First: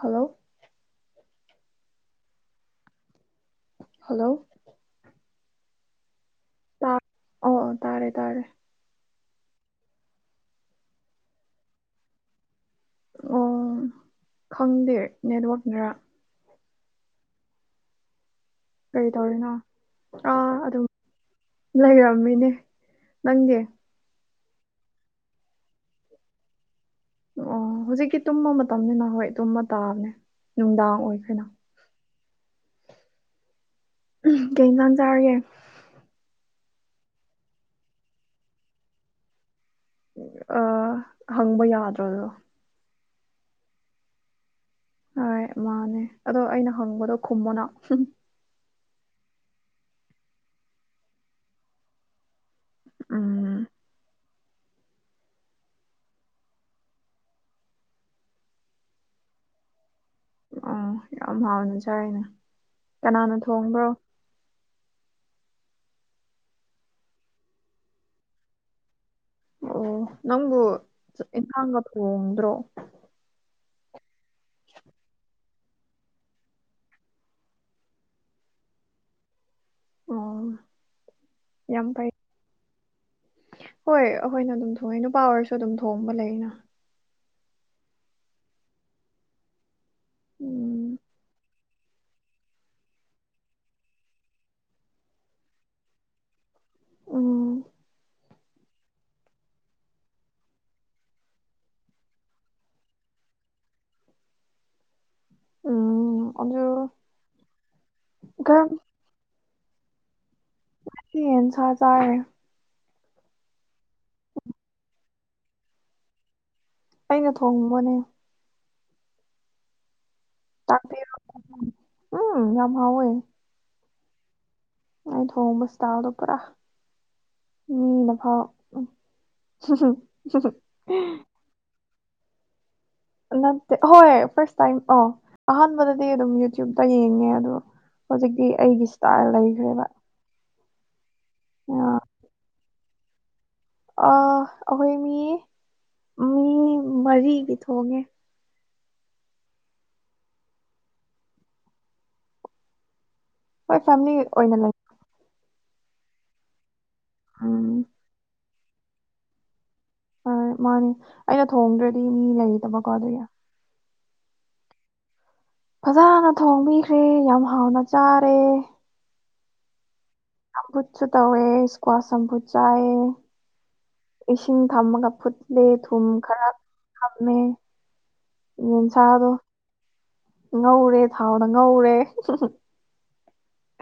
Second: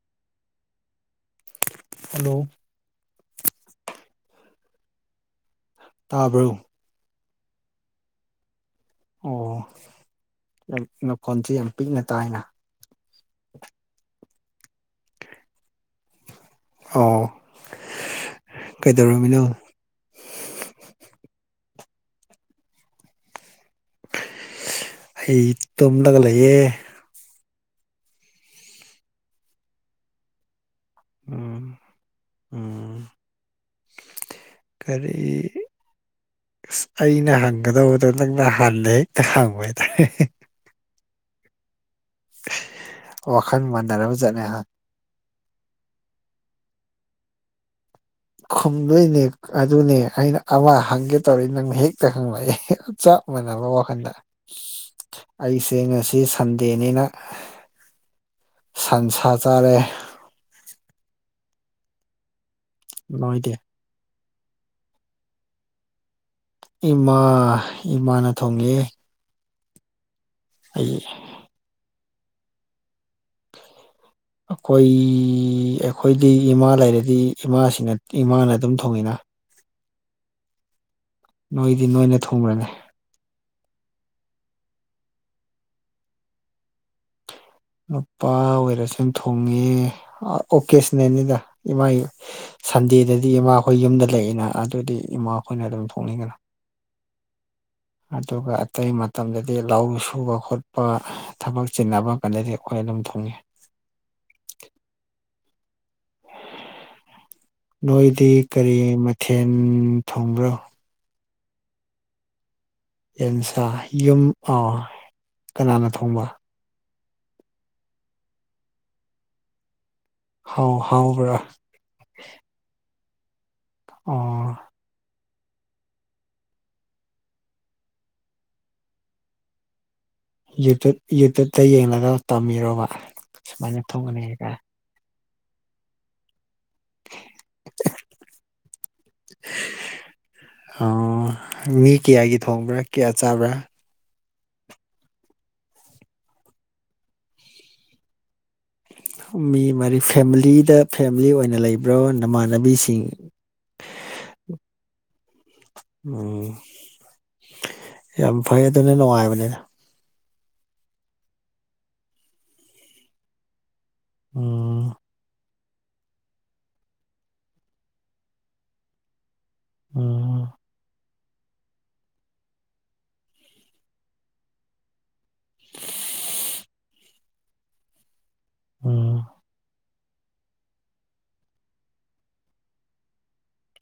hello hello hello ꯇꯥꯕ꯭ꯔꯣ ꯇꯥ ꯑꯣ ꯇꯥꯔꯦ ꯇꯥꯔꯦ ꯑꯣ ꯅꯈꯣꯟꯁꯦ ꯌꯥꯝ ꯄꯤꯛꯅ ꯇꯥꯏꯅ ꯑꯣ ꯈꯪꯗꯦ ꯅꯦꯠꯋꯥꯛꯅꯔ ꯑꯣ ꯀꯔꯤ ꯀꯩꯗꯧꯔꯝꯃꯤꯅꯣ ꯇꯧꯔꯤꯅꯣ ꯑꯥ ꯑꯗꯨꯝ ꯂꯩꯔꯝꯃꯤꯅꯦ ꯅꯪꯗꯤ ꯑꯩ ꯇꯨꯝꯂꯒ ꯂꯩꯌꯦ ꯑꯣ ꯍꯧꯖꯤꯛꯀꯤ ꯇꯨꯝꯕ ꯃꯇꯝꯅꯤꯅ ꯍꯣꯏ ꯇꯨꯝꯃ ꯇꯥꯕꯅꯦ ꯅꯨꯡꯗꯥꯡ ꯑꯣꯏꯈ꯭ꯔꯦꯅ ꯎꯝ ꯎꯝ ꯀꯩ ꯏꯟꯖꯥꯡ ꯀꯔꯤ ꯆꯥꯔꯒꯦ ꯑꯁ ꯑꯩꯅ ꯍꯪꯒꯗꯧꯕꯗꫭ ꯅꯪꯅ ꯍꯥꯟꯅ ꯍꯦꯛꯇ ꯍꯪꯕ ꯍꯥꯏꯇꯥꯔꯦ ꯑꯥ ꯍꯪꯕ ꯌꯥꯗ꯭ꯔꫭ ꯗꫭ ꯋꯥꯈꯜ ꯃꯥꯟꯅꯔꯕ ꯖꯠꯅꯦ ꯍꯥ ꯍꯣꯏ ꯃꯥꯅꯦ ꯑꯗꯣ ꯑꯩꯅ ꯍꯪꯕꯗꯣ ꯈꯨꯝꯃꯣꯅ ꯈꯨꯝꯗꯣꯏꯅꯦ ꯑꯗꯨꯅꯦ ꯑꯩꯅ ꯑꯃ ꯍꯪꯒꯦ ꯇꯧꯔꯦ ꯅꯪꯅ ꯍꯦꯛꯇ ꯍꯪꯂꯛꯑꯦ ꯆꯞ ꯎꯝ ꯃꯥꯟꯅꯕ ꯋꯥꯈꯜꯗ ꯑꯩꯁꯦ ꯉꯁꯤ ꯁꯟꯗꯦꯅꯤꯅ ꯁꯟꯁꯥ ꯆꯥꯔꯦ ꯎꯝ ꯌꯥꯝ ꯍꯥꯎꯅ ꯆꯔꯦꯅꯦ ꯀꯅꯥꯅ ꯅꯣꯏꯗꯤ ꯊꯣꯡꯕ꯭ꯔꯣ ꯏꯃꯥ ꯏꯃꯥꯅ ꯊꯣꯡꯉꯦ ꯑꯣ ꯅꯪꯕꯨ ꯑꯩ ꯏꯟꯁꯥꯡꯒ ꯊꯣꯡꯗ꯭ꯔꯣ ꯑꯩꯈꯣꯏ ꯑꯩꯈꯣꯏꯗꯤ ꯏꯃꯥ ꯂꯩꯔꯗꯤ ꯏꯃꯥꯁꯤꯅ ꯏꯃꯥꯅ ꯑꯗꯨꯝ ꯊꯣꯡꯉꯤꯅ ꯑꯣ ꯌꯥꯝ ꯅꯣꯏꯗꯤ ꯐꯩ ꯅꯣꯏꯅ ꯊꫭꯡꯕ꯭ꯔꯅꯦ ꯍꯣꯏ ꯑꯩꯈꯣꯏꯅ ꯑꯗꯨꯝ ꯊꯣꯡꯉꯦ ꯅꯨꯄꯥ ꯑꯣꯏꯔꯁꯨ ꯑꯗꯨꯝ ꯊꯣꯡꯕ ꯂꯩꯅ ꯅꯨꯄꯥ ꯑꯣꯏꯔꯁꯨ ꯊꯣꯡꯉꯦ ꯎꯝ ꯑꯣꯀꯦꯖꯅꯦꯅꯤꯗ ꯏꯃꯥ ꯁꯟꯗꯦꯗꯗꯤ ꯏꯃꯥ ꯑꯩꯈꯣꯏ ꯌꯨꯝꯗ ꯂꯩꯏꯅ ꯑꯗꯨꯗꯤ ꯏꯃꯥꯈꯣꯏꯅ ꯑꯗꯨꯝ ꯊꯣꯛꯅꯤꯡꯒꯅ ꯎꯝ ꯑꯗꯨꯒ ꯑꯇꯩ ꯃꯇꯝꯗꯗꯤ ꯂꯧ ꯁꯨꯕ ꯈꯣꯠꯄ ꯊꯕꯛ ꯆꯤꯟꯅꯕ ꯀꯥꯟꯗꯗꯤ ꯑꯩꯈꯣꯏ ꯑꯗꯨꯝ ꯊꯨꯡꯉꯤ ꯑꯣ ꯅꯣꯏꯗꯤ ꯀꯔꯝ ꯀꯔꯤ ꯃꯊꯦꯜ ꯊꯣꯡꯕ꯭ꯔꯣ [unintelligible] ꯌꯦꯟꯁꯥ ꯌꯨꯝ ꯑꯥꯏ ꯀꯅꯥꯅ ꯊꯣꯡꯕ ꯑꯩꯅ ꯊꯣꯡꯕꯣꯅꯦ ꯍꯥꯎ ꯇꯥꯛꯄꯤꯔꯣ ꯍꯥꯎꯕ꯭ꯔꯥ ꯎꯝ ꯌꯥꯝ ꯍ‌ ꯑꯣꯏ ꯑꯣ ꯑꯩ ꯊꯣꯡꯕꯁ ꯇꯥꯎꯗꯣ ꯄꯨꯔꯥ ꯃꯤꯅꯐꯥꯎ ꯎꯝ ꯌꯨꯇꯨꯞ ꯌꯨꯇꯨꯞꯇ ꯌꯦꯡꯂꯒ ꯇꯝꯕꯤꯔꯣꯔꯕ ꯅꯠꯇꯦ ꯍꯣꯏ ꯐꯥꯔꯁ ꯇꯥꯏꯝ ꯑ ꯑꯍꯥꯟꯕꯗꯗꯤ ꯑꯗꯨꯝ ꯇ꯭ꯌꯨꯞꯇ ꯌꯦꯡꯉꯦ ꯑꯗꯣ ꯍꯧꯖꯤꯛꯇꯤ ꯑꯩꯒꯤ ꯏꯁꯇꯥꯏꯜ ꯂꯩꯈ꯭ꯔꯦꯕ ꯑꯣ ꯃꯤ ꯑ ꯀꯌꯥꯒꯤ ꯊꯣꯡꯕ꯭ꯔꯥ ꯀꯌꯥ ꯆꯥꯕ꯭ꯔꯥ ꯑ ꯑꯩꯈꯣꯏ ꯃꯤ ꯃꯤ ꯃꯔꯤꯒꯤ ꯊꯣꯡꯉꯦ ꯃꯤ ꯃꯔꯤ ꯐꯦꯃꯤꯂꯤꯗ ꯐꯦꯃꯤꯂꯤ ꯑꯣꯏꯅ ꯂꯩꯕ꯭ꯔꯣ ꯅꯃꯥꯟꯅꯕꯤꯁꯤꯡ ꯍꯣꯏ ꯐꯦꯃꯤꯂꯤ ꯑꯣꯏꯅ ꯂꯩ ꯎꯝ ꯎꯝ ꯌꯥꯝ ꯐꯩ ꯑꯗꯨꯅ ꯅꯨꯡꯉꯥꯏꯕꯅꯤꯅ ꯃꯥꯅꯦ ꯑꯩꯅ ꯊꯣꯡꯗ꯭ꯔꯗꯤ ꯃꯤ ꯂꯩꯗꯕꯀꯣ ꯑꯗꯨꯒꯤ ꯑꯣ ꯐꯖꯅ ꯊꯣꯡꯕꯤꯈ꯭ꯔꯦ ꯌꯥꯝ ꯍꯥꯎꯅ ꯆꯥꯔꯦ ꯎꯝ ꯁꯝꯕꯨꯠꯁꯨ ꯇꯧꯋꯦ ꯏꯁꯀ꯭ꯋꯥꯁ ꯁꯝꯕꯨꯠ ꯆꯥꯏꯑ ꯏꯁꯤꯡ ꯊꯝꯃꯒ ꯐꯨꯠꯂꯦ ꯊꯨꯝ ꯈꯔ ꯊꯝꯃꯦ ꯎꯝ ꯌꯦꯟꯁꯥꯗꯣ ꯉꯧꯔꯦ ꯊꯥꯎꯘ ꯉꯧꯔꯦ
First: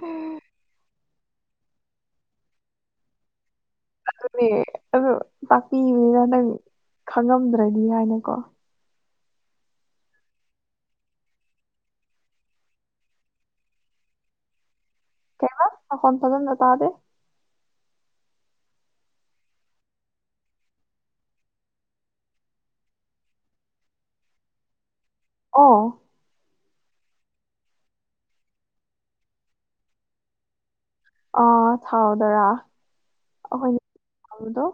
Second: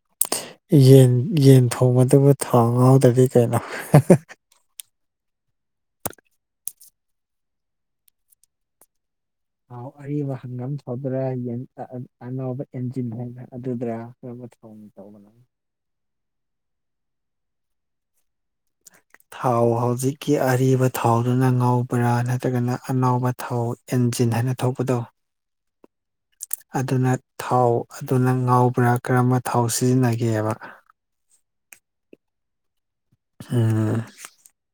ꯎꯝ ꯌꯦꯟ ꯌꯦꯟ ꯊꯣꯡꯕꯗꯨꯕꯨ ꯊꯥꯎ ꯉꯥꯎꯗꯗꯤ ꯀꯩꯅꯣ ꯑꯗꯨꯅꯦ ꯑꯗꯨ ꯇꯥꯛꯄꯤꯕꯅꯤꯅ ꯅꯪ ꯈꯪꯉꯝꯗ꯭ꯔꯗꯤ ꯍꯥꯏꯅꯀꯣ ꯑꯥꯎ ꯑꯔꯤꯕ ꯍꯪꯉꯝ ꯊꯧꯗ꯭ꯔꯥ ꯑꯅꯧꯕ ꯏꯟꯖꯤꯟ ꯍꯥꯏꯅ꯭ꯔ ꯑꯗꯨꯗ꯭ꯔꯥ ꯀꯦꯃ ꯐꯣꯟ ꯐꯗꯅ ꯅ ꯇꯍꯦ [inaudible] ꯊꯥꯎ ꯍꯧꯖꯤꯛꯀꯤ ꯑꯔꯤꯕ ꯊꯥꯎꯗꯨꯅ ꯉꯕ꯭ꯔꯥ ꯅꯠꯇ꯭ꯔꯒꯅ ꯑꯅꯥꯕ ꯊꯥꯎ ꯏꯟꯖꯤꯟ ꯍꯥꯏꯅ ꯊꯧꯄꯗꯨ ꯑꯣ ꯑꯗꯨꯅ ꯊꯥꯎ ꯑꯗꯨꯅ ꯉꯥꯎꯕ꯭ꯔꯥ ꯀꯔꯝꯕ ꯊꯥꯎ ꯁꯤꯖꯤꯟꯅꯒꯦꯕ ꯑ ꯊꯥꯎꯗꯔꯥ [unintelligible] ꯍꯗꯣ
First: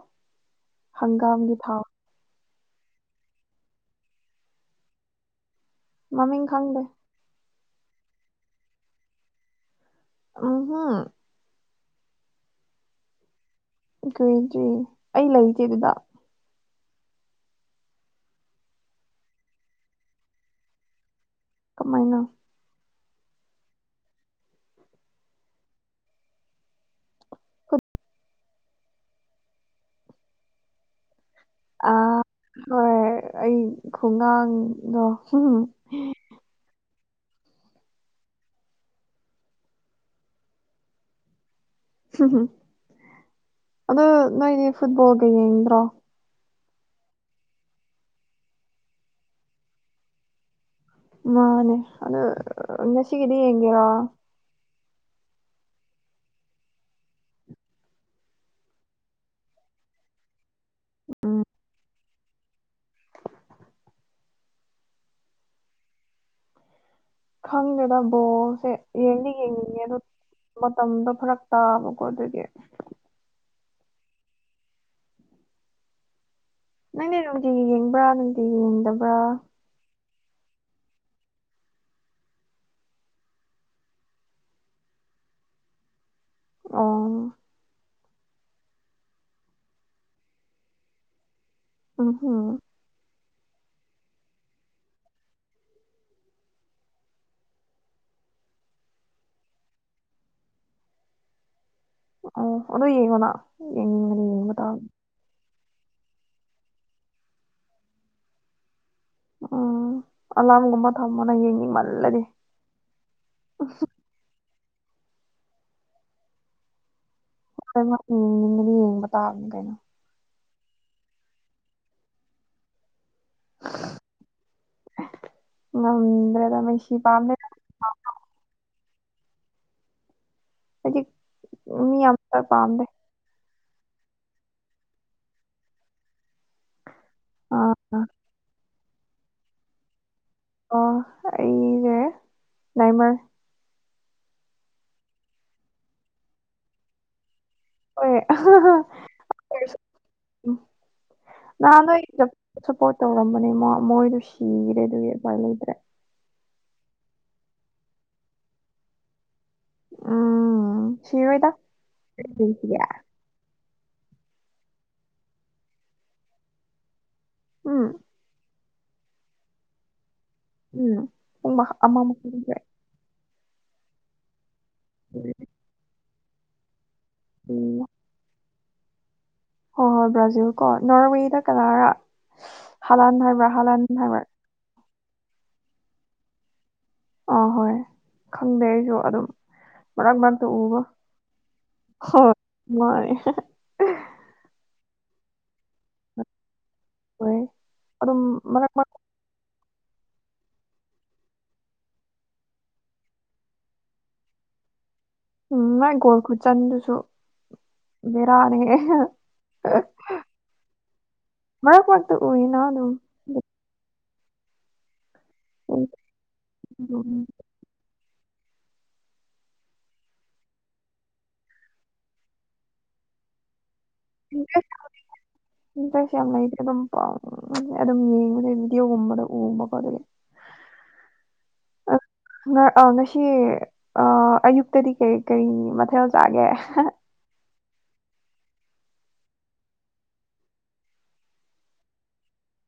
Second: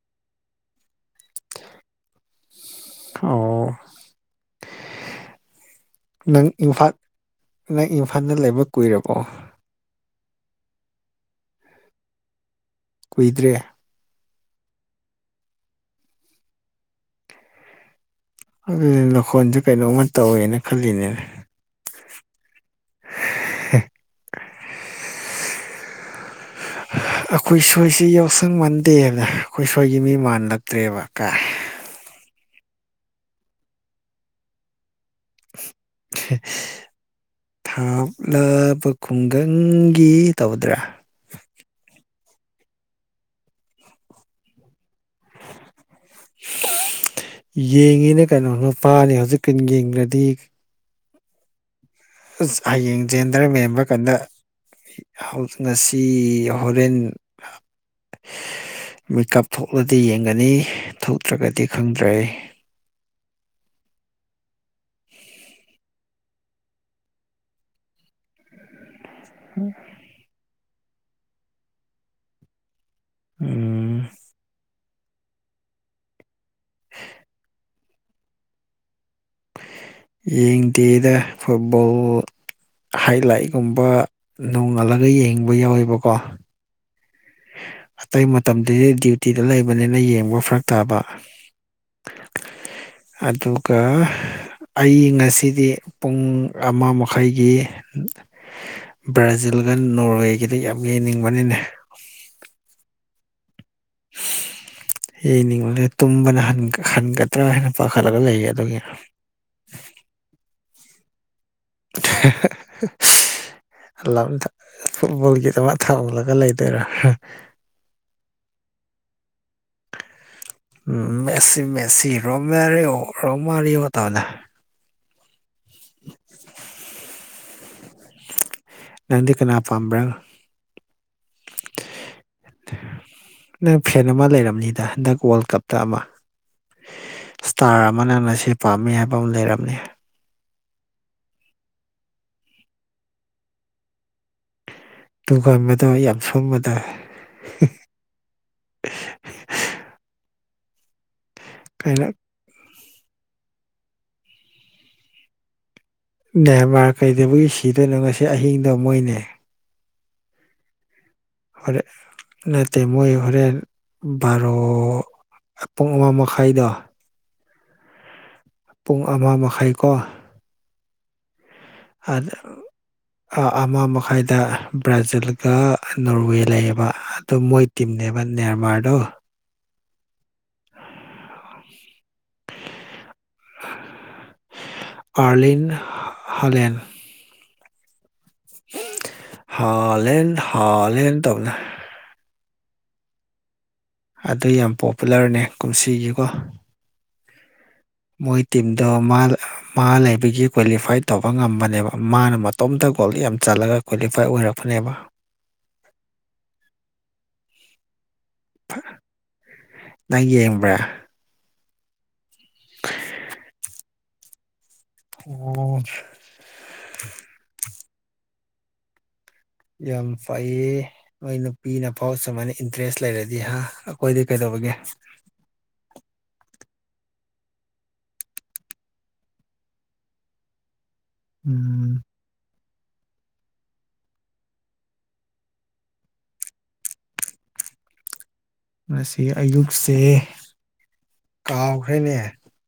ꯍꯪꯒꯥꯝꯒꯤ ꯊꯥꯎ ꯑꯣ ꯃꯃꯤꯡ ꯅꯪ ꯈꯪꯗꯦ ꯏꯝꯐꯥꯜ ꯅꯪ ꯏꯝꯐꯥꯜꯗ ꯂꯩꯕ ꯀꯨꯏꯔꯕꯣ ꯑꯣꯍꯣ ꯀꯨꯏꯗ꯭ꯔꯦ ꯀꯣꯏ ꯑꯩ ꯂꯩꯇꯦ ꯑꯗꯨꯗ ꯑꯗꯨꯅꯦ ꯂꯧꯈꯣꯟꯁꯦ ꯀꯩꯅꯣꯝꯃ ꯇꯧꯋꯦꯅ ꯈꯜꯂꯤꯅꯦ ꯀꯃꯥꯏꯅ ꯍꯦ ꯑꯩꯈꯣꯏ ꯁ꯭ꯋꯥꯏꯁꯦ ꯌꯥꯎ ꯁꯪ ꯃꯥꯟꯗꯦ ꯍꯥꯏꯕꯔ ꯑꯩꯈꯣꯏ ꯁꯣꯏꯒꯤ ꯃꯤ ꯃꯥꯟꯂꯛꯇ꯭ꯔꯦꯕ ꯀꯥꯏ ꯑ ꯍꯣꯏ ꯑꯩ ꯈꯨꯉꯥꯡꯗꯣ ꯍꯨꯝ ꯍ ꯊꯥꯞꯂꯕ ꯈꯨꯡꯒꯪꯒꯤ ꯇꯧꯕꯗꯨꯔꯥ ꯍꯨꯝ ꯍꯨꯝ ꯑꯗꯣ ꯅꯣꯏꯗꯤ ꯐꯨꯠꯕꯣꯜꯒ ꯌꯦꯡꯗ꯭ꯔꯣ ꯌꯦꯡꯉꯤꯅ ꯀꯩꯅꯣ ꯅꯨꯄꯥꯅꯤ ꯍꯧꯖꯤꯛꯀꯥꯟ ꯌꯦꯡꯗ꯭ꯔꯗꯤ ꯃꯥꯅꯦ ꯑꯗꯨ ꯑꯁ ꯍꯌꯦꯡ ꯉꯁꯤꯒꯤꯗꯤ ꯌꯦꯡꯒꯦꯔꯥ ꯍꯧ ꯉꯁꯤ ꯍꯣꯔꯦꯟ ꯃꯤꯀꯞ ꯊꯣꯛꯂꯗꯤ ꯌꯦꯡꯒꯅꯤ ꯎꯝ ꯊꯣꯛꯇ꯭ꯔꯒꯗꯤ ꯈꯪꯗ꯭ꯔꯦ ꯈꯪꯗꯦꯗꯥ ꯕꯣꯜꯁꯦ ꯌꯦꯡꯗꯤ ꯌꯦ ꯎꯝ ꯗꯨ ꯃꯇꯝꯗꯣ ꯐꯔꯛ ꯇꯥꯕꯀꯣ ꯑꯗꯨꯒꯤ ꯎꯝ ꯅꯪꯗꯤ ꯅꯨꯡꯇꯤꯒꯤ ꯌꯦꯡꯕ꯭ꯔꯥ ꯅꯦ ꯌꯦꯡꯗꯕ ꯌꯦꯡꯗꯦꯗ ꯐꯨꯠꯕꯣꯜꯕꯨ ꯍꯥꯏꯂꯥꯏꯒꯨꯝꯕ ꯅꯣꯡꯉꯥꯜꯂꯒ ꯌꯦꯡꯕ ꯌꯥꯎꯋꯦꯕꯀꯣ ꯑ ꯑꯇꯩ ꯃꯇꯝꯗꯗꯤ ꯗ꯭ꯌꯨꯇꯤꯗ ꯂꯩꯕꯅꯤꯅ ꯌꯦꯡꯕ ꯐꯔꯛ ꯇꯥꯕ ꯎꯝ ꯍꯨꯝ ꯑꯗꯨꯒ ꯑꯩ ꯉꯁꯤꯗꯤ ꯄꯨꯡ ꯑꯃ ꯃꯈꯥꯏꯒꯤ ꯕ꯭ꯔꯖꯤꯜꯒ ꯅꯣꯔꯋꯦꯒꯤꯗ ꯌꯥꯝ ꯌꯦꯡꯅꯤꯡꯕꯅꯤꯅꯦ ꯑꯣ ꯑꯗꯨ ꯌꯦꯡꯉꯅꯥ ꯌꯦꯡꯉꯅꯤ ꯌꯦꯡꯕ ꯇꯥꯕ ꯌꯦꯡꯅꯤꯡꯕꯅꯦ ꯇꯨꯝꯕꯅ ꯍꯥꯟ ꯍꯟꯒꯗ꯭ꯔꯥ ꯍꯥꯏꯅ ꯄꯥꯈꯠꯂꯒ ꯂꯩꯌꯦ ꯑꯗꯨꯒꯤ ꯎꯝ ꯑꯂꯥꯝꯒꯨꯝꯕ ꯊꯥꯝꯃꯣꯅ ꯌꯦꯡꯅꯤꯡ ꯍ ꯍ ꯍ ꯁ [unintelligible] ꯑꯦꯂꯥꯝ ꯊ ꯐꯨꯠꯕꯣꯜꯒꯤ ꯗꯃꯛ ꯊꯥꯎꯂꯒ ꯂꯩꯗꯣꯏꯔꯥ ꯍ ꯀꯩꯅꯣ ꯌꯦꯡꯅꯤꯡꯉꯗꯤ ꯌꯦꯡꯕ ꯇꯥꯕꯅꯤ ꯀꯩꯅꯣ ꯎꯝ ꯃꯦꯁꯤ ꯃꯦꯁꯤ ꯔꯣꯃꯥꯔꯤꯌꯣ ꯔꯣꯃꯥꯔꯤꯌꯣ ꯇꯧꯅ ꯉꯝꯗꯔꯒ ꯃꯦꯁꯤ ꯄꯥꯝꯃꯦ ꯅꯪꯗꯤ ꯀꯅꯥ ꯄꯥꯝꯕ꯭ꯔꯥ ꯍꯧꯖꯤꯛ ꯃꯤ ꯑꯝꯇ ꯄꯥꯝꯗꯦ ꯅꯪ ꯐꯦꯟ ꯑꯃ ꯂꯩꯔꯝꯅꯤꯗ ꯍꯟꯗꯛ ꯋꯥꯜ ꯀꯞꯇ ꯑꯃ ꯁ꯭ꯇꯥꯔ ꯑꯥ ꯑꯃꯅ ꯃꯁꯤ ꯄꯥꯝꯃꯦ ꯍꯥꯏꯕꯧ ꯂꯩꯔꯝꯃꯦ ꯑꯣ ꯑꯩꯖꯦ ꯅꯦꯃꯔ ꯇꯨꯒꯟꯕꯗꯣ ꯌꯥꯝ ꯁꯣꯟꯕꯗꯣ ꯍꯣꯏ ꯑꯍ ꯍ ꯎꯝ ꯅꯍꯥꯟ ꯅꯣꯏ ꯀꯩꯅꯣ ꯁꯞꯄꯣꯔ꯭ꯠ ꯇꯧꯔꯝꯕꯅꯦ ꯃꯥ ꯃꯣꯏꯗꯣ ꯁꯤꯒ꯭ꯔꯦ ꯑꯗꯨꯒꯤ ꯎꯄꯥꯏ ꯂꯩꯇ꯭ꯔꯦ ꯅꯦꯃꯥꯔ ꯀꯩꯗꯧꯕꯒꯤ ꯁꯤꯗꯣꯏꯅꯣ ꯉꯁꯤ ꯑꯍꯤꯡꯗꯣ ꯃꯣꯏꯅꯦ ꯎꯝ ꯁꯤꯔꯣꯏꯗ ꯍꯣꯔꯦ ꯅꯠꯇꯦ ꯃꯣꯏ ꯍꯣꯔꯦꯟ ꯕꯥꯔꯣ ꯄꯨꯡ ꯑꯃ ꯃꯈꯥꯏꯗꯣ ꯎꯝ ꯄꯨꯡ ꯑꯃ ꯃꯈꯥꯏꯀꯣ ꯎꯝ ꯄꯨꯡꯃ ꯑꯟ ꯑ ꯑ ꯃ ꯃꯈꯥꯏꯗ ꯕ꯭ꯔꯥꯖꯤꯜꯒ ꯅꯣꯔꯋꯦ ꯂꯩꯌꯦꯕ ꯑꯗꯨ ꯃꯣꯏ ꯍꯣꯏ ꯇꯤꯝꯅꯦꯕ ꯅꯦꯟꯃꯥꯔꯗꯣ ꯍꯣꯏ ꯍꯣꯏ ꯕ꯭ꯔꯥꯖꯤꯜ ꯀꯣ ꯅꯣꯔꯋꯦꯗ ꯀꯅꯥꯔꯥ ꯍꯥꯂꯥꯟ ꯍꯥꯏꯕ꯭ꯔꯥ ꯍꯥꯂꯥꯟ ꯍꯥꯏꯕ꯭ꯔꯥ ꯑꯥꯔꯂꯤꯟ ꯍꯂꯦꯟ ꯑꯥꯍꯣꯏ ꯈꯪꯗꯦ ꯑꯩꯁꯨ ꯑꯗꯨꯝ ꯃꯔꯛ ꯍꯥꯂꯦꯟ ꯃꯔꯛꯇ ꯎꯕ ꯍꯥꯂꯦꯟ ꯇꯧꯅ ꯍꯣꯏ ꯍꯣꯏ ꯑꯗꯨ ꯌꯥꯝ ꯄꯣꯄꯨꯂꯔꯅꯦ ꯀꯨꯝꯁꯤꯒꯤꯀꯣ ꯍꯣꯏ ꯑꯗꯨꯝ ꯃꯣꯏ ꯃꯔꯛ ꯇꯤꯝꯗꯣ ꯃꯔꯛ ꯃꯥꯜ ꯃꯥ ꯂꯩꯕꯒꯤ ꯀ꯭ꯋꯥꯂꯤꯐꯥꯏ ꯇꯧꯕ ꯉꯝꯕꯅꯦꯕ ꯃꯥꯅ ꯃꯇꯣꯝꯇ ꯒꯣꯜꯗ ꯌꯥꯝ ꯆꯠꯂꯒ ꯀ꯭ꯋꯥꯂꯤꯐꯥꯏ ꯑꯣꯏꯔꯛꯄꯅꯦꯕ ꯎꯝ ꯃꯥꯏ ꯒꯣꯜ ꯈꯨꯠꯆꯟꯗꯨꯁꯨ ꯔꯥꯅꯦ ꯅꯪ ꯌꯦꯡꯕ꯭ꯔꯥ ꯃ [inaudible] ꯎꯝ ꯎꯝ ꯌꯥꯝ ꯐꯩꯌꯦ ꯃꯣꯏ ꯅꯨꯄꯤꯅꯐꯥꯎ ꯁꯨꯃꯥꯏꯅ ꯏꯟꯇꯔꯦꯁ ꯂꯩꯔꯗꯤ ꯍꯥ ꯍꯣꯏꯗꯤ ꯀꯩꯗꯧꯕꯒꯦ ꯏꯟꯇꯔꯦꯁ ꯌꯥꯝ ꯂꯩꯇꯦ ꯑꯗꯨꯝꯥꯎ ꯑꯗꯨꯝ ꯌꯦꯡꯕꯗ ꯚꯗꯤꯑꯣꯒꯨꯝꯕꯗ ꯎꯕ ꯈꯣꯠꯗꯤ [inaudible] ꯎꯝ ꯑ ꯉꯁꯤ ꯑꯣ ꯑꯌꯨꯛꯇꯗꯤ ꯀꯔꯤ ꯀꯔꯤ ꯃꯊꯦꯜ ꯆꯥꯒꯦ ꯉꯁꯤ ꯑꯌꯨꯛꯁꯦ ꯀꯥꯎꯈ꯭ꯔꯦꯅꯦ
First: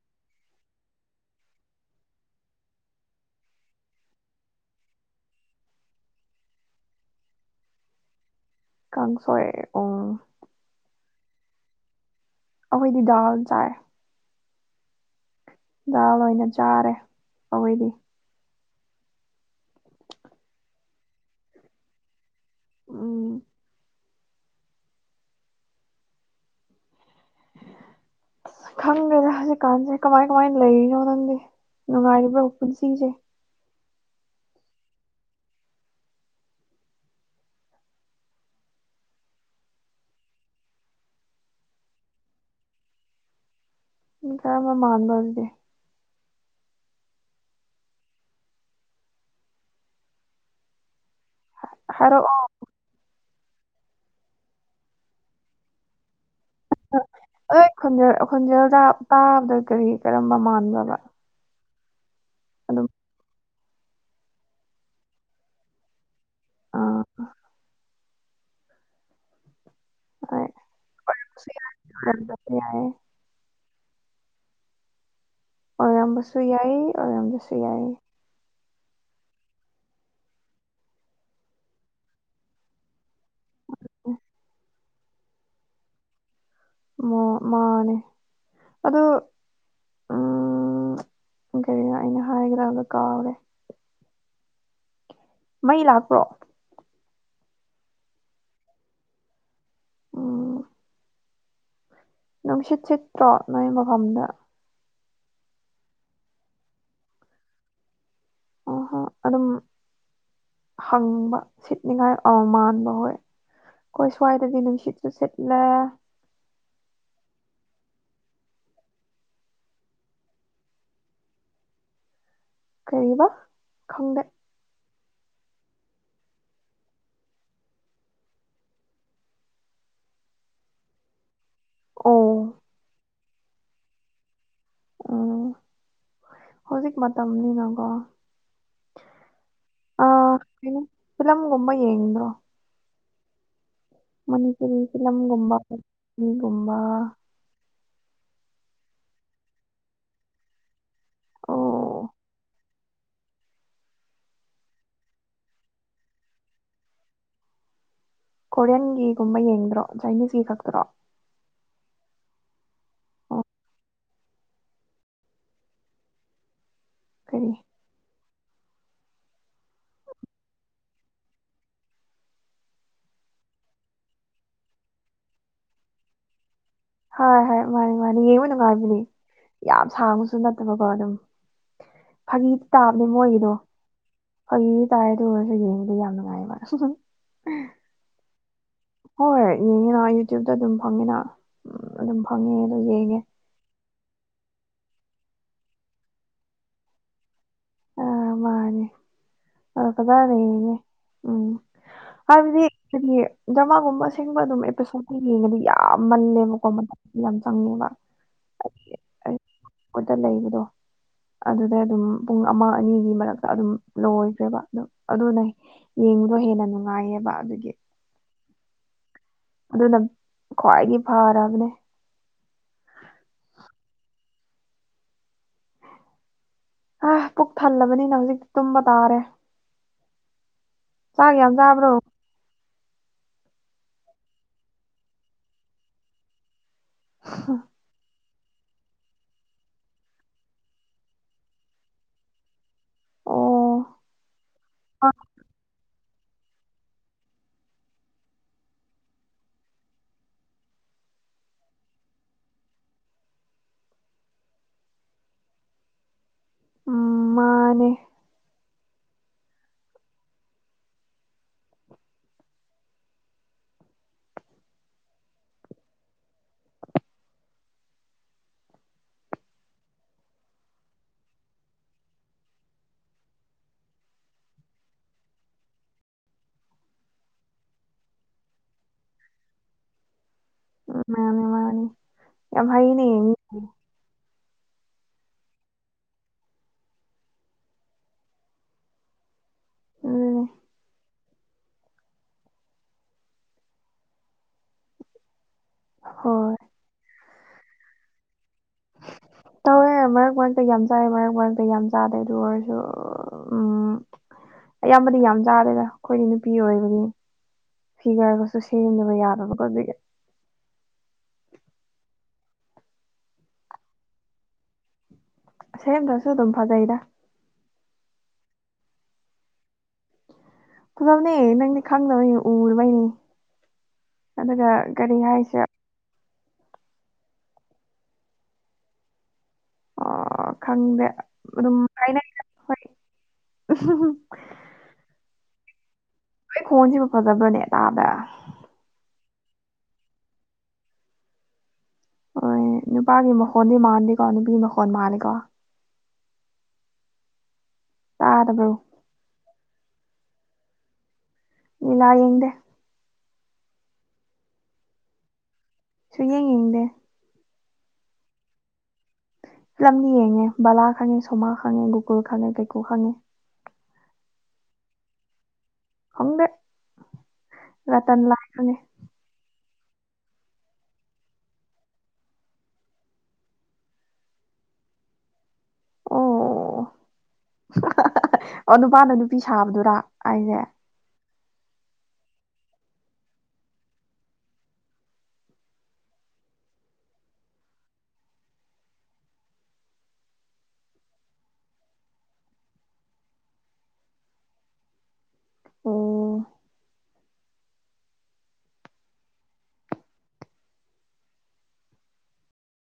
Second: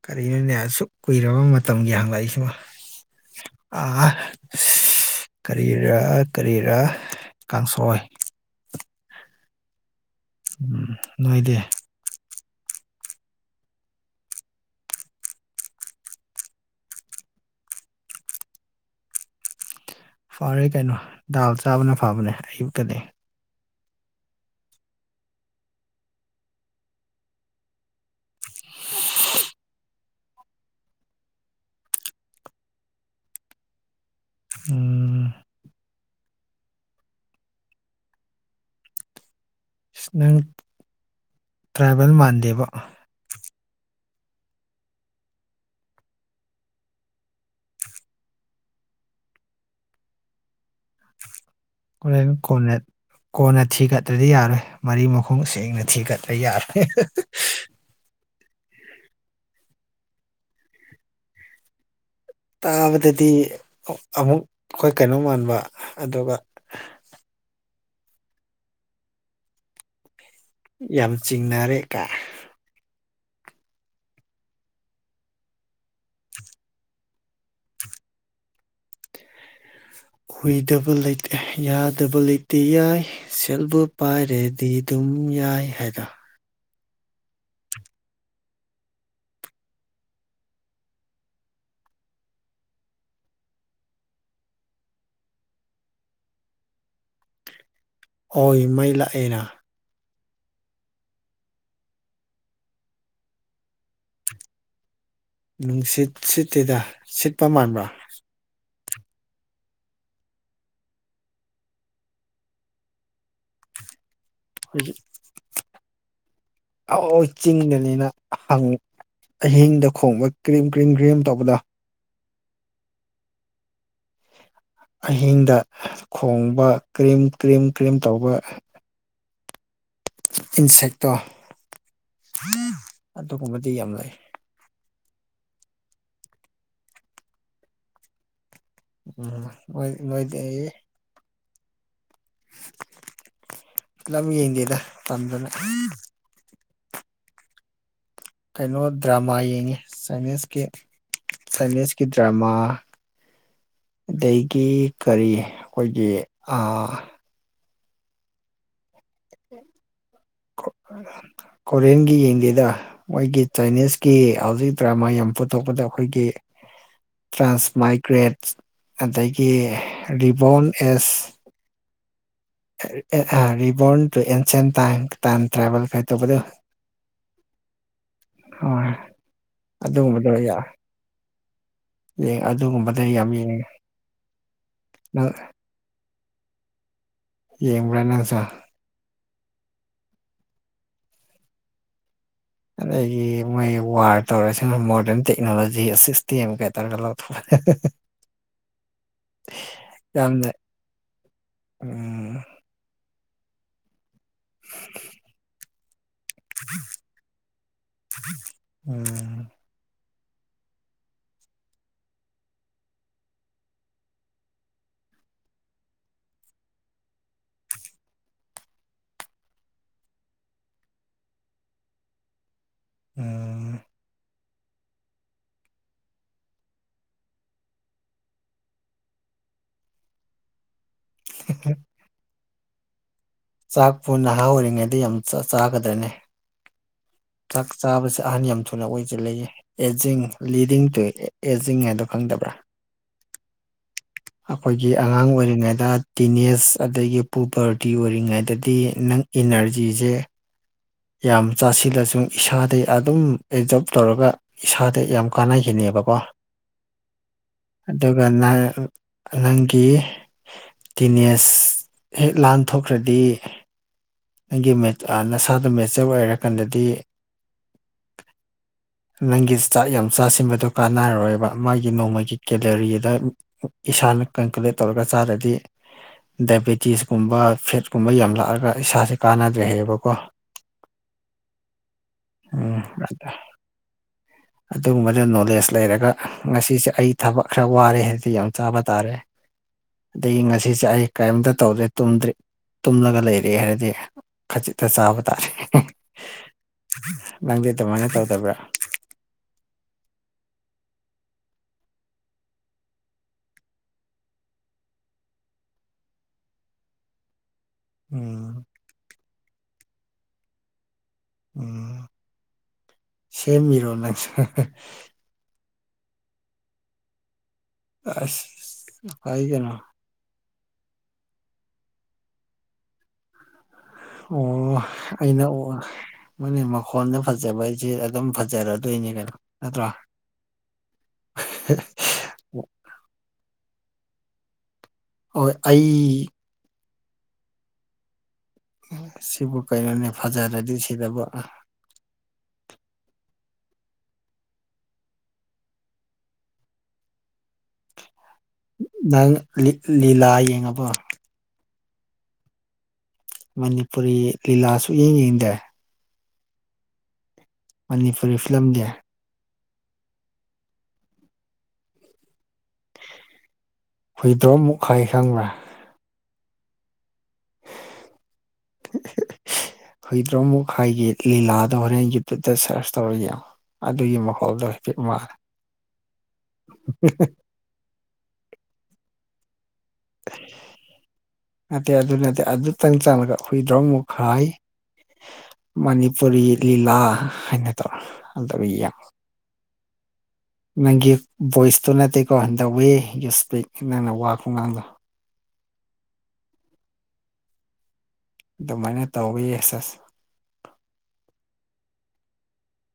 ꯀꯔꯤꯅꯣꯅꯦ ꯑꯁꯨꯛ ꯀꯨꯏꯔꯕ ꯃꯇꯝꯒꯤ ꯍꯥꯡꯂꯛꯏꯁꯤꯃ ꯑ ꯀꯔꯤꯔꯥ ꯀꯔꯤꯔꯥ ꯀꯥꯡꯁꯣꯏ ꯀꯥꯡꯪꯁꯣꯏꯦ ꯎ ꯎꯝ ꯅꯣꯏꯗꯤ ꯑꯈꯣꯏꯗꯤ ꯗꯥꯜ ꯆꯥꯏ ꯗꯥꯜ ꯑꯣꯏꯅ ꯆꯥꯔꯦ ꯑꯩꯈꯣꯏꯗꯤ ꯐꯔꯦ ꯀꯩꯅꯣ ꯗꯥꯜ ꯆꯥꯕꯅ ꯐꯕꯅꯦ ꯑꯌꯨꯛꯇꯗꯤ ꯎꯝ ꯈꯪꯗꯗꯦ ꯍꯧꯖꯤꯛꯀꯥꯟꯁꯦ ꯀꯃꯥꯏ ꯀꯃꯥꯏꯅ ꯂꯩꯔꯤꯅꯣ ꯅꯪꯗꯤ ꯅꯨꯡꯉꯥꯏꯔꯤꯕ꯭ꯔꯣ ꯄꯨꯟꯁꯤꯁꯦ ꯎꯝ ꯅꯪ ꯇ꯭ꯔꯥꯏꯕꯦꯜ ꯃꯥꯟꯗꯦꯕ ꯏ ꯀꯔ ꯃ ꯃꯥꯟꯕꯁꯗꯤꯦ ꯍꯣꯔꯦꯟ ꯍꯥꯏꯔꯛꯑꯣ ꯀꯣꯟꯅ ꯀꯣꯟꯅ ꯊꯤꯒꯠꯇ꯭ꯔꯗꯤ ꯌꯥꯔꯣꯏ ꯃꯔꯤ ꯃꯈꯣꯡ ꯁꯦꯡꯅ ꯊꯤꯒꯠꯇ꯭ꯔ ꯌꯥꯔꯣꯏ ꯍ ꯑꯩ ꯈꯣꯟꯖꯦꯜ ꯈꯣꯟꯖꯦꯜ ꯇꯥ ꯇꯥꯕꯗ ꯀꯔꯤ ꯀꯔꯝꯕ ꯃꯥꯟꯒ꯭ꯔꯕ ꯇꯥꯕꯗꯗꯤ ꯑꯃꯨꯛ ꯑꯩꯈꯣꯏ ꯀꯩꯅꯣ ꯃꯥꯟꯕ ꯑꯗꯨꯒ ꯑ ꯍꯣꯏ ꯌꯥꯝ ꯆꯤꯡꯅꯔꯦ ꯀꯥ ꯌꯥꯏꯌꯦ ꯑꯣꯏꯔꯝꯕꯁꯨ ꯌꯥꯏ ꯑꯣꯏꯔꯝꯕꯁꯨ ꯌꯥꯏ ꯍꯏꯗꯕ ꯌꯥꯗꯕ ꯂꯩꯇꯦ ꯌꯥꯏ ꯁꯦꯠꯕꯨ ꯄꯥꯏꯔꯦꯗꯤ ꯑꯗꯨꯝ ꯌꯥꯏ ꯍꯥꯏꯗ ꯃ ꯃꯥꯅꯦ ꯑꯗꯣ ꯎꯝ ꯀꯔꯤꯅꯣ ꯑꯩꯅ ꯍꯥꯏꯒ꯭ꯔꯥꯕꯗ ꯀꯥꯎꯔꯦ ꯃꯩ ꯂꯥꯛꯄ꯭ꯔꯣ ꯍꯣꯏ ꯃꯩ ꯂꯥꯛꯑꯦꯅ ꯑꯣ ꯅꯨꯡꯁꯤꯠ ꯁꯤꯠꯇ꯭ꯔꯣ ꯅꯣꯏ ꯃꯐꯝꯗꯣ ꯅꯨꯡꯁꯤꯠ ꯁꯤꯠꯇꯦꯗ ꯁꯤꯠꯄ ꯃꯥꯟꯕ꯭ꯔꯥ ꯑꯍꯣ ꯑꯗꯨꯝ ꯍꯪꯕ ꯁꯤꯠꯅꯤꯉꯥꯏ ꯃꯥꯟꯕ ꯍꯣꯏ ꯑꯩꯈꯣꯏ ꯁ꯭ꯋꯥꯏꯗꯗꯤ ꯅꯨꯡꯁꯤꯠꯁꯨ ꯁꯤꯠꯂꯦ ꯑ ꯆꯤꯡꯗꯅꯤꯅ ꯍꯪꯉꯤ ꯑꯍꯤꯡꯗ ꯈꯣꯡꯕ ꯀ꯭ꯔꯤꯝ ꯀ꯭ꯔꯤꯝ ꯀ꯭ꯔꯤꯝ ꯇꯧꯕꯗ ꯀꯔꯤꯕ ꯈꯪꯗ ꯑꯍꯤꯡꯗ ꯈꯣꯡꯕ ꯀ꯭ꯔꯤꯝ ꯀ꯭ꯔꯤꯝ ꯀ꯭ꯔꯤꯝ ꯇꯧꯕ ꯏꯟꯁꯦꯛꯇꯣ ꯑꯣ ꯑꯗꯨꯒꯨꯝꯕꯗꯤ ꯌꯥꯝ ꯂꯩ ꯎꯝ ꯍꯧꯖꯤꯛ ꯃꯇꯝꯅꯤꯅꯀꯣ ꯎꯝ ꯃ ꯑꯥ ꯃꯣꯏꯗ ꯀꯩꯅꯣ ꯐꯤꯂꯝꯒꯨꯝꯕ ꯌꯦꯡꯣ ꯐꯤꯂꯝ ꯃꯅꯤꯄꯨꯔꯤ ꯌꯦꯡꯗꯦꯗ ꯇꯟꯗꯅ ꯐꯤꯂꯝꯒꯨꯝꯕꯄꯔꯤꯒꯨꯝꯕ ꯀꯩꯅꯣ ꯗ꯭ꯔꯃꯥ ꯌꯦꯡꯉꯤ ꯆꯅꯤꯁꯀꯤ ꯆꯥꯏꯅꯤꯁꯀꯤ ꯑꯣ ꯗ꯭ꯔꯃꯥ ꯑꯗꯒꯤ ꯀꯔꯤ ꯑꯩꯈꯣꯏꯒꯤ ꯀꯣꯔꯤꯌꯟꯒꯤꯒꯨꯝꯕ ꯌꯦꯡꯗ꯭ꯔꯣ ꯆꯥꯏꯅꯤꯁꯀꯤ ꯈꯛꯇ꯭ꯔꯣ ꯀꯣꯔꯤꯌꯥꯟꯒꯤ ꯌꯦꯡꯗꯦꯗ ꯑꯣ ꯃꯣꯏꯒꯤ ꯆꯥꯏꯅꯤꯁ ꯀꯤ ꯍꯧꯖꯤꯛ ꯗ꯭ꯔꯃꯥ ꯌꯥꯝ ꯄꯨꯊꯣꯛꯄꯗ ꯑꯩꯈꯣꯏꯒꯤ ꯀꯔꯤ ꯇ꯭ꯔꯥꯟꯁ ꯃꯥꯏꯒ꯭ꯔꯦꯠ ꯑꯗꯒꯤ reborn as reborn to ancient ꯇꯥꯡ ꯇꯥꯟ ꯇ꯭ꯔꯥꯚꯦꯜꯒꯥꯏ ꯇꯧꯕꯗꯣ ꯍꯥꯏ ꯍ ꯃꯥꯅꯤ ꯃꯥꯅꯤ ꯌꯦꯡꯕ ꯍꯣꯏ ꯅꯨꯡꯉꯥꯏꯕꯅꯤ ꯌꯥꯝ ꯑꯗꯨꯒꯨꯝꯕꯗꯣ ꯁꯥꯡꯕꯁꯨ ꯅꯠꯇꯕꯀꯣ ꯑꯗꯨꯝ ꯐꯥꯒꯤ ꯑꯗꯨꯒꯨꯝꯕꯗ ꯇꯥꯕꯅꯦ ꯌꯥꯝ ꯃꯣꯏꯒꯤꯗꯣ ꯌꯦꯡꯉꯦ ꯐꯥꯒꯤ ꯇꯥꯏꯗꯨ ꯅꯪ ꯑꯣꯏꯔꯁꯨ ꯌꯦꯡꯕꯗ ꯌꯥꯝ ꯅꯨꯡꯉꯥꯏꯕ ꯍ ꯌꯦꯡꯕ꯭ꯔꯥ ꯅꯪꯖ ꯍꯣꯏꯣꯏ ꯌꯦꯡꯉꯤꯅ ꯌꯨꯇ꯭ꯌꯨꯕꯇ ꯑꯗꯨꯝ ꯐꯪꯉꯤꯅ ꯑꯗꯨꯝ ꯐꯪꯉꯦ ꯑꯗꯣ ꯌꯦꯡꯉꯦ ꯑꯗꯒꯤ ꯃꯣꯏ ꯋꯥꯔ ꯇꯧꯔꯁꯤꯅ ꯃꯣꯗꯔꯟ ꯇꯦꯛꯅꯣꯂꯣꯖꯤ ꯁꯤꯁꯇꯦꯝꯒ ꯇꯧꯔꯒ ꯂꯧꯊꯣꯛꯑꯦ ꯑ ꯃꯥꯅꯦ ꯑ ꯀꯗꯥꯒꯤ ꯌꯥꯝꯅ ꯅꯣꯍꯦ ꯎꯝ ꯎꯝ ꯍꯥꯏꯕꯗꯤꯗꯤ ꯍꯥꯏꯗꯤ ꯖꯃꯥꯒꯨꯝꯕ ꯑꯁꯦꯡꯕ ꯑꯗꯨꯝ ꯑꯦꯄꯤꯁꯣꯗ ꯌꯦꯡꯉꯗꯤ ꯌꯥ ꯌꯥꯝ ꯃꯜꯂꯦꯕꯀꯣ ꯃꯇꯝ ꯌꯥꯝ ꯆꯪꯉꯦꯕ ꯎꯝ ꯃꯠꯇ ꯂꯩꯕꯗꯣ ꯑꯗꯨꯗ ꯑꯗꯨꯝ ꯄꯨꯡ ꯑꯃ ꯑꯅꯤꯒꯤ ꯃꯔꯛꯇ ꯑꯗꯨꯝ ꯂꯣꯏꯈ꯭ꯔꯦꯕ ꯑꯗꯨ ꯑꯗꯨꯅ ꯌꯦꯡꯕꯗꯣ ꯍꯦꯟꯅ ꯅꯨꯡꯉꯥꯏꯌꯦꯕ ꯑꯗꯨꯒꯤ ꯑꯗꯨꯅ ꯈ꯭ꯋꯥꯏꯒꯤ ꯐꯔꯕꯅꯦ ꯑ-ꯑ-ꯑ ꯑ ꯄꯨꯛ ꯊꯜꯂꯕꯅꯤꯅ ꯍꯧꯖꯤꯛꯇꯤ ꯇꯨꯝꯕ ꯇꯥꯔꯦ ꯆꯥꯛ ꯌꯥꯝ ꯆꯥꯕ꯭ꯔꯣ ꯆꯥꯛꯄꯨ ꯅꯍꯥ ꯑꯣꯏꯔꯤꯉꯩꯗ ꯌꯥꯝ ꯆ-ꯆꯥꯒꯗ꯭ꯔꯅꯦ ꯆꯥꯛ ꯆꯥꯕꯁꯦ ꯑꯍꯟ ꯌꯥꯝ ꯊꯨꯅ ꯑꯣꯏꯖꯤꯂꯦꯌꯦ ꯑꯦꯖꯤꯡ ꯂꯤꯗꯤꯡ ꯇꯨ ꯑꯦꯖꯤꯡ ꯍꯥꯏꯗꯣ ꯈꯪꯗꯕ꯭ꯔꯥ ꯑꯣ ꯑꯈꯣꯏꯒꯤ ꯑꯉꯥꯡ ꯑꯣꯏꯔꯤꯉꯩꯗ ꯇꯤꯅꯦꯅꯦꯖ ꯑꯗꯒꯤ ꯄꯨꯕꯔꯇꯤ ꯑꯣꯏꯔꯤꯉꯩꯗꯗꯤ ꯅꯪ ꯏꯅꯔꯖꯤꯁꯦ ꯌꯥꯝ ꯆꯥꯁꯤꯜꯂꯁꯨ ꯏꯁꯥꯗꯩ ꯑꯗꯨꯝ ꯑꯦꯞꯖꯣꯔꯞ ꯇꯧꯔꯒ ꯏꯁꯥꯗ ꯌꯥꯝ ꯀꯥꯟꯅꯈꯤꯅꯦꯕꯀꯣ ꯎ ꯃꯥꯅꯦ ꯑꯗꯨꯒ ꯅꯥ ꯅꯪꯒꯤ ꯇꯤꯟꯅꯦꯁ ꯍꯦꯛ ꯂꯥꯟꯊꯣꯛꯈ꯭ꯔꯗꯤ ꯑꯩꯪꯒꯤ ꯃꯦꯠꯇꯔ ꯥ ꯅꯁꯥꯗ ꯃꯦꯠꯆꯔ ꯑꯣꯏꯔꯀꯥꯟꯗꯗꯤ [unintelligible] ꯅꯪꯒꯤ ꯆꯥꯛ ꯌꯥꯝ ꯆꯥꯁꯤꯟꯕꯗꯣ ꯀꯥꯟꯅꯔꯣꯏꯕ ꯃꯥꯒꯤ ꯅꯣꯡꯃꯒꯤ ꯀꯦꯂꯣꯔꯤꯗ ꯏꯁꯥꯅ ꯀꯟꯀꯨꯂꯦꯠ ꯇꯧꯔꯒ ꯆꯥꯗꯗꯤ ꯗꯥꯏꯕꯦꯇꯤꯁꯀꯨꯝꯕ ꯐꯦꯠꯀꯨꯝꯕ ꯌꯥꯝ ꯂꯥꯛꯑꯒ ꯏꯁꯥꯁꯦ ꯀꯥꯟꯅꯗ꯭ꯔꯦꯍꯕꯀꯣ ꯃꯥꯅꯦ ꯃꯥꯅꯦ ꯌꯥꯝ ꯎꯝꯝ ꯍꯩꯅꯦ ꯑꯠ ꯍꯥ [inaudible] ꯑꯗꯨꯒꯨꯝꯕꯗ ꯅꯣꯂꯦꯖ ꯂꯩꯔꯒ ꯉꯁꯤꯁꯦ ꯑꯩ ꯊꯕꯛ ꯈꯔ ꯋꯥꯔꯦ ꯍꯥꯏꯗꯤ ꯌꯥꯝ ꯆꯥꯕ ꯇꯥꯔꯦ [inaudible] ꯑꯗꯨꯅꯦ ꯑꯗꯩꯩ ꯉꯁꯤ ꯆꯥꯛꯑꯦ ꯀꯔꯤꯝꯇ ꯇꯧꯗ꯭ꯔꯦ ꯇꯗ꯭ꯔꯤ ꯇꯨꯝꯂꯒ ꯂꯩꯔꯦ ꯍꯥꯏꯔꯗꯤ ꯈꯖꯤꯛꯇ ꯆꯥꯕ ꯇꯥꯔꯦ ꯍꯣꯏ ꯅꯪꯗꯤ ꯑꯗꯨꯃꯥꯏꯅ ꯇꯧꯗꯕ꯭ꯔꯥ ꯇꯧꯔꯦ ꯃꯔꯛ ꯃꯔꯛꯇ ꯌꯥꯝ ꯆꯥꯔꯦ ꯃꯔꯛ ꯃꯔꯛꯇ ꯌꯥꯝ ꯆꯥꯗꯦ ꯑꯗꯨ ꯑꯣꯏꯔꯁꯨ ꯎꯝ ꯑꯌꯥꯝꯕꯗꯤ ꯌꯥꯝ ꯆꯥꯗꯦꯗ ꯑꯩꯈꯣꯏꯗꯤ ꯅꯨꯄꯤ ꯑꯣꯏꯕꯗꯤ ꯐꯤꯒꯔꯒꯁꯨ ꯎꯝ ꯁꯦꯝꯅꯕ ꯌꯥꯗꯕꯀꯣ ꯑꯗꯨꯒꯤ ꯎꯝ ꯁꯦꯝꯃꯤꯔꯣ ꯅꯪꯁꯦ ꯁꯦꯝꯗꯔ꯭ ꯁꯨ ꯑꯗꯨꯝ ꯐꯖꯩꯗ ꯑꯁ ꯍꯥꯏꯗꯅꯥ ꯈꯨꯗꯝꯅꯦ ꯅꯪꯗꯤ ꯈꯪꯗꯕꯩꯅꯦ ꯎꯔꯕꯩꯅꯦ ꯑꯣ ꯑꯩꯅ ꯑꯣ ꯍꯥꯏꯁꯤꯔ ꯃꯣꯏꯅꯦ ꯃꯈꯣꯟꯗ ꯐꯖꯕ ꯍꯥꯏꯁꯤꯦ ꯑꯗꯨꯝ ꯐꯖꯔꯗꯣꯏꯅꯤ ꯀꯩꯅꯣ ꯅꯠꯇ꯭ꯔꯣ ꯑꯣ ꯈꯪꯗꯦ ꯑꯗꯨꯝ ꯍꯥꯏꯅꯩꯗ ꯍꯣꯏ ꯑꯣꯏ ꯑꯩ ꯍ ꯈꯣꯟꯁꯤꯕꯨ ꯐꯖꯕ꯭ꯔꯅꯦ ꯇꯥꯗ ꯁꯤꯕꯨ ꯀꯩꯅꯣꯅꯦ ꯐꯖꯔꯗꯤ ꯁꯤꯗꯕꯨ ꯍꯣꯏ ꯅꯨꯄꯥꯒꯤ ꯃꯈꯣꯟꯗꯤ ꯃꯥꯟꯗꯦꯀꯣ ꯅꯨꯄꯤꯒꯤ ꯃꯈꯣꯟꯜ ꯃꯥꯜꯂꯦꯀꯣ ꯇꯥꯗꯕ꯭ꯔꯣ ꯅꯪ ꯂꯤꯂꯥ ꯌꯦꯡꯉꯕ ꯂꯤꯂꯥ ꯌꯦꯡꯗꯦ ꯃꯅꯤꯄꯨꯔꯤ ꯂꯤꯂꯥ ꯁꯨꯡꯌꯦꯡ ꯌꯦꯡꯗꯦ ꯁꯨ ꯌꯦꯡ ꯌꯦꯡꯗꯦ ꯃꯅꯤꯄꯨꯔꯤ ꯐꯤꯂꯝ ꯗꯦ ꯐꯤꯂꯝꯗꯤ ꯌꯦꯡꯉꯦ ꯕꯂꯥ ꯈꯪꯉꯦ ꯁꯣꯃꯥ ꯈꯪꯉꯦ ꯒꯣꯀꯨꯜ ꯈꯪꯉꯦ ꯀꯩꯀꯨ ꯈꯪꯉꯦ ꯍꯨꯏꯗ꯭ꯔꯣꯝ ꯃꯨꯛꯈꯥꯏ ꯈꯪꯕ꯭ꯔꯥ ꯍꯪꯦ ꯔ ꯇꯅ ꯂꯥꯛꯉꯅꯦ ꯍꯨꯏꯗ꯭ꯔꯣꯃꯨꯛ ꯍꯥꯏꯒꯤ ꯂꯤꯂꯥꯗꯣ ꯍꯣꯔꯦꯟ ꯌꯨꯇ꯭ꯌꯨꯕꯇ ꯁꯔꯁ ꯇꯧꯔꯒ ꯌꯦꯡꯉꯣ ꯑꯗꯨꯒꯤ ꯃꯈꯣꯜꯗꯣ ꯍꯥꯏꯐꯦꯠ ꯃꯥꯜꯂꯦ ꯑꯣ ꯑꯣ ꯅꯨꯄꯥꯅ ꯅꯨꯄꯤ ꯁꯥꯕꯗꯨꯔꯥ ꯑꯩꯖꯦ ꯅꯠꯇꯦ ꯑꯗꯨ ꯅꯠꯇꯦ ꯑꯗꯨꯇꯪ ꯆꯥꯜꯂꯒ ꯍꯨꯏꯗꯔ꯭ꯣꯝ ꯃꯨꯛꯈꯥꯏ ꯃꯅꯤꯄꯨꯔꯤ ꯂꯤꯂꯥ ꯍꯥꯏꯅ ꯇꯧꯔꯣ ꯑꯗꯨ ꯅꯪꯒꯤ ꯚꯣꯏꯁꯇꯣ ꯅꯠꯇꯦꯀꯣ ꯗ ꯋꯦ ꯌꯨ ꯁ꯭ꯄꯤꯛ ꯅꯪꯅ ꯋꯥ ꯈꯨꯉꯥꯡꯗꯣ ꯑꯣ ꯑꯗꯨꯃꯥꯏꯅ ꯇꯧꯋꯤ ꯌꯦꯁ ꯑꯁ